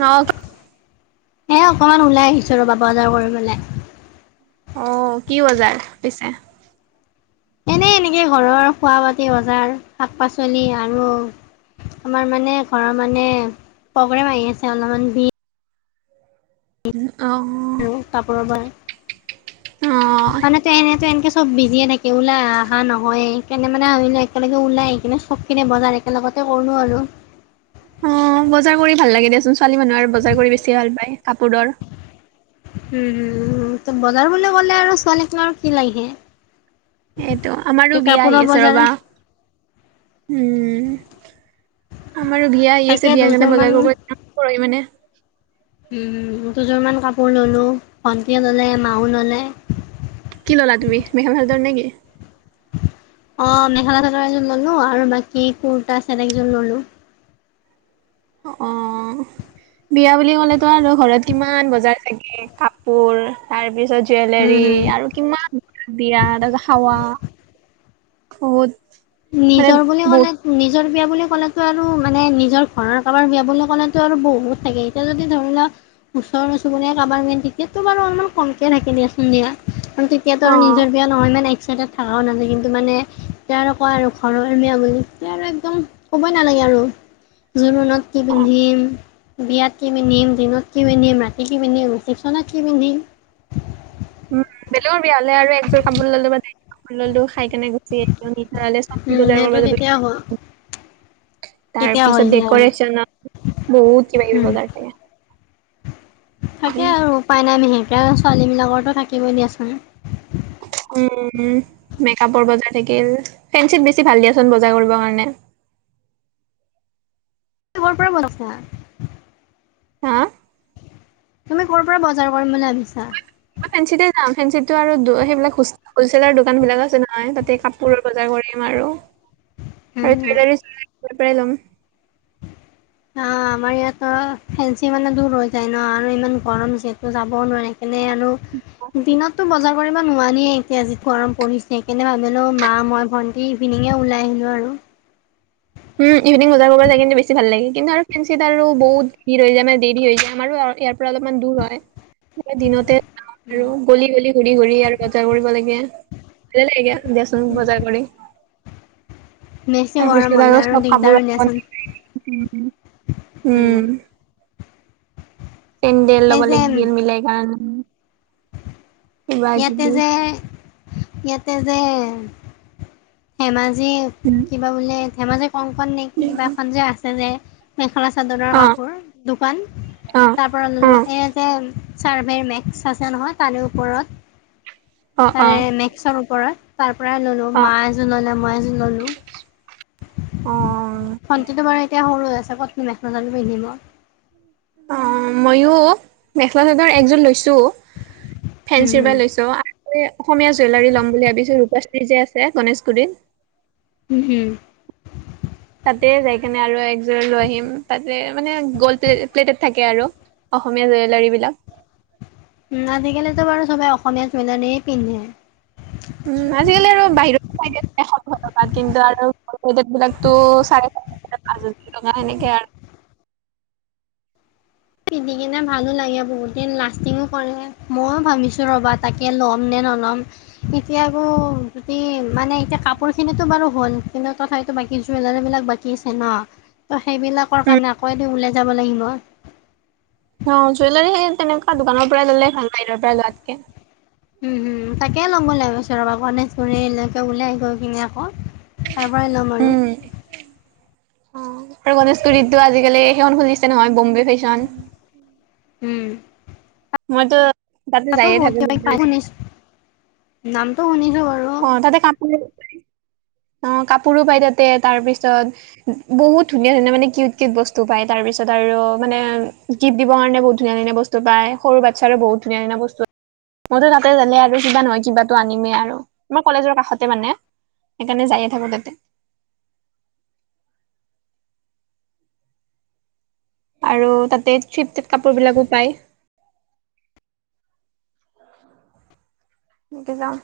নক এ অকমান ওলাই আহিছো ৰবা আজাৰ কৰিবলে। অ কি বজাৰ পিছে? এনে এনেকে ঘৰৰ খোৱা পাতি বজাৰ শাক পাচলি আৰু আমাৰ মানে ঘৰৰ মানে প্ৰগ্ৰেম আহি আছে অলপমান বি [unintelligible] আৰু কাপোৰৰ পৰা অ', মানে তেন তেনকে চব বিজ যিয়ে থাকে ওলাই অহা নহয়ে কেনে মানে আহিলো একেলগে ওলাই আহি কিনে চবখনে বজাৰ একেলগতে কৰো। কৰো অ', বজাৰ কৰি ভাল লাগে দেচুন ছোৱালী মানুহ আৰু বজাৰ কৰি বেছি ভাল পায় কাপোৰৰ। উম'-উম', বজাৰ বুলি কলে আৰু ছোৱালীক নোঁ আৰু কি লাগে? এইটো ত আমাৰো বিয়া কাপোৰৰ আহি আছে বজাৰ ৰবা। উম'। আমাৰো বিয়া আহি আছে, তাকে বিয়াৰ কাৰণে দুযোৰ বজাৰ কৰিব [unintelligible] পৰিমাণে। হুম', দুযোৰমান কাপোৰ ললো, ভণ্টিয়ে ল'লে, মাও ল'লে। কি ল'লা তুমি, মেখেলা চাদৰ নেকি? অ', মেখেলা চাদৰ এযোৰ ললো আৰু বাকী কুৰ্তা ছেট একযোৰ ললো। অ'। বিয়া বুলি ক'লেতো আৰু ঘৰত কিমান বজাৰ থাকে কাপোৰ, তাৰ পিছত জুৱেলৰী আৰু কিমান দিয়া [unintelligible] খাৱা, বহুত মানে নিজৰ বুলি ক'লে বহুত নিজৰ বিয়া বুলি কলাতো আৰু মানে নিজৰ ঘৰৰ কাৰবাৰ বিয়া বুলি কলাতো আৰু বহুত থাকে এতিয়া যদি ধৰি লোৱা ওচৰ চুবুৰীয়া কাবাৰ টিকেটটো বাৰু অলপমান কমকে থাকে দিয়াচোন দিয়া। তেতিয়াত আৰু অ', নিজৰ বিয়া নহয়, ইমান এক্সাইটেড থকাও নালাগে কিন্তু মানে কয় আৰু ঘৰৰ এমিয়া বুলি তেতিয়া আৰু একদম ক'বই নালাগে আৰু। জোৰনত কি অ'। পিন্ধিম? বিয়াত কি পিন্ধিম, দিনত কি পিন্ধিম, ৰাতি কি পিন্ধিম, ৰিচেপ্যনত কি পিন্ধিম? উম', বেলেগৰ বিয়া হলে আৰু একযোৰ কাপোৰ ললো বাযোৰ কাপোৰ ললো খাই কেনে গুচি [unintelligible] নলে চবজি উম, বজাৰ সেইটো কৰিব যাব তেতিয়া হয় [unintelligible] তাৰ তেতিয়া পিছত হৈ যায় আৰু ডেক'ৰেচন বহুত কিবা কিবি উম বজাৰ থাকে। থাকে আৰু উপায় নাই বিহেকে আৰু ছোৱালীবিলাকৰ টো থাকিবই দিয়াচোন। উম', মেকাপৰ বজাৰ থাকিল, ফেঞ্চিত বেছি ভাল দিয়াচোন বজাৰ কৰিব কাৰণে। [unintelligible] হা? তুমি কৰ পৰা বজাৰ কৰিম বুলি ভাবিছা? মই ফেঞ্চিতে যাম, ফেঞ্চিত টো আৰু সেইবিলাক হলচেলৰ দোকান বিলাক আছে নহয়? তাতে কাপোৰৰ বজাৰ কৰিম। নোৱাৰো [unintelligible] আৰু এই [unintelligible] পৰাই লম। অ', আমাৰ ইয়াত অ, ফেঞ্চি মানে দূৰ হৈ যায় ন? আৰু ইমান গৰম যিহেতু যাবও নোৱাৰি। এনে আনো, দিনততো বজাৰ কৰিব নোৱাৰিয়ে এতিয়া, যি গৰম পৰিছেই কেনে ভাবিলো মা, মই, ভন্টি ইভিনিঙে ওলাই আহিলো আৰু। [unintelligible] উম ইভিনিং বজাৰ কৰিব যায় কিন্তু বেছি ভাল লাগে। কিন্তু আৰু ফেঞ্চি আৰু বহুত ভিৰ হৈ যায় মানে দেৰি হৈ যায় আমাৰো আৰু ইয়াৰ পৰা অলপমান দূৰ হয়। দিনতে যে আৰু গলি-গলি ঘূৰি-ঘূৰি আৰু বজাৰ কৰিব লাগে। ভালে লাগে দিয়াচোন বজাৰ কৰি। বেচি গৰম তাৰপিছত হলে আৰু চব কাপোৰ দিগদাৰো দিয়াচোন, উম'। চেণ্ডেল ল'ব যে লাগ গ মিলাই কাৰণে। কিবা ইয়াতে কিবি যে, ইয়াতে যে ধেমাজি কিবা বোলে ধেমাজি কংকণ নে কি কিবা এখন যে আছে যে? মেখেলা চাদৰৰ অ কাপোৰৰ দোকান, অ তাৰ পৰা অ অ ল'লোঁ। এয়াযে ছাৰ্ভেৰ মেক্স আছে নহয় তাৰে ওপৰত। অ তাৰে মেক্সৰ ওপৰত। তাৰ পৰাই ললো, অ অ মা এযোৰ ললে, মই এযোৰ ললো। অ ভন্টিটো বাৰু এতিয়া সৰু হৈ আছে ক'তনু মেখেলা চাদৰ পিন্ধিব? অ', মইও, মেখেলা চাদৰ একজন লৈছো। হুম ফেঞ্চিৰ হুম পৰা লৈছো আৰু অসমীয়া জুৱেলাৰি লম বুলি ভাবিছো। ৰূপা যে আছে গণেশগুৰিত? উম'। তাতে যাই কেনে আৰু একযোৰ লৈ আহিম তাতে মানে গ'ল্ড প্লেটত থাকে আৰু। অসমীয়া জুৱেলাৰী বিলাক উম আজিকালিতো বাৰু চবে অসমীয়া জুৱেলাৰীই পিন্ধে। ৰ টকাত কিন্তু আৰু বিলাকো চাৰে চ এনেকে আৰু [unintelligible] পিন্ধি কিনে ভালো লাগে বহুত দিন লাষ্টিং কৰে ময়ো ভাবিছো ৰবা তাকে ল'ম নে নল'ম এতিয়া আকৌ যদি মানে এতিয়া কাপোৰ খিনিতো বাৰু হ'ল কিন্তু তথাপিতো বাকী জুৱেলাৰী বিলাক বাকী আছে ন। সেইবিলাকৰ উম কাৰণে আকৌ এদিন ওলাই যাব লাগিব। অ জুৱেলাৰী তেনেকুৱা দোকানৰ পৰাই ল'লে ভাল বাহিৰৰ পৰাই লোৱাতকে। উম হম তাকে লম বুলি ভাবিছো লাগ ওচৰ পৰা গণেশগুৰিলৈকে ওলাই গৈ কিননে আকৌ। তাৰ পৰাই লম আৰু অ আৰু গণেশ গুৰিতটো আজিকালি সেইখন খুলিছে নহয় বম্বে ফেশ্বন। হম মইতো তাতে যায়ে থাকো পাই শুনিছোঁ নামটো শুনিছো। অ তাতে কানফুলি। অ কাপোৰো পাই তাতে তাৰ পিছত বহুত ধুনীয়া ধুনীয়া মানে কিউট কিউট বস্তু পায় তাৰ পিছত। তাৰপিছত আৰু মানে গিফ্ট দিবৰ কাৰণে বহুত ধুনীয়া ধুনীয়া বস্তু পায়। সৰু বাচ্ছাৰো বহুত ধুনীয়া ধুনীয়া বস্তু। মইতো তাতে জালে আৰু কিবা নহয় কিবা আনিমেই আৰু আমাৰ কলেজৰ কাষতে মানে। সেইকাৰণে যায়ে থাকো তাতে। [unintelligible] আৰু তাতে কিউট কিউত কাপোৰ বিলাকো পায়। এনেকে যাম।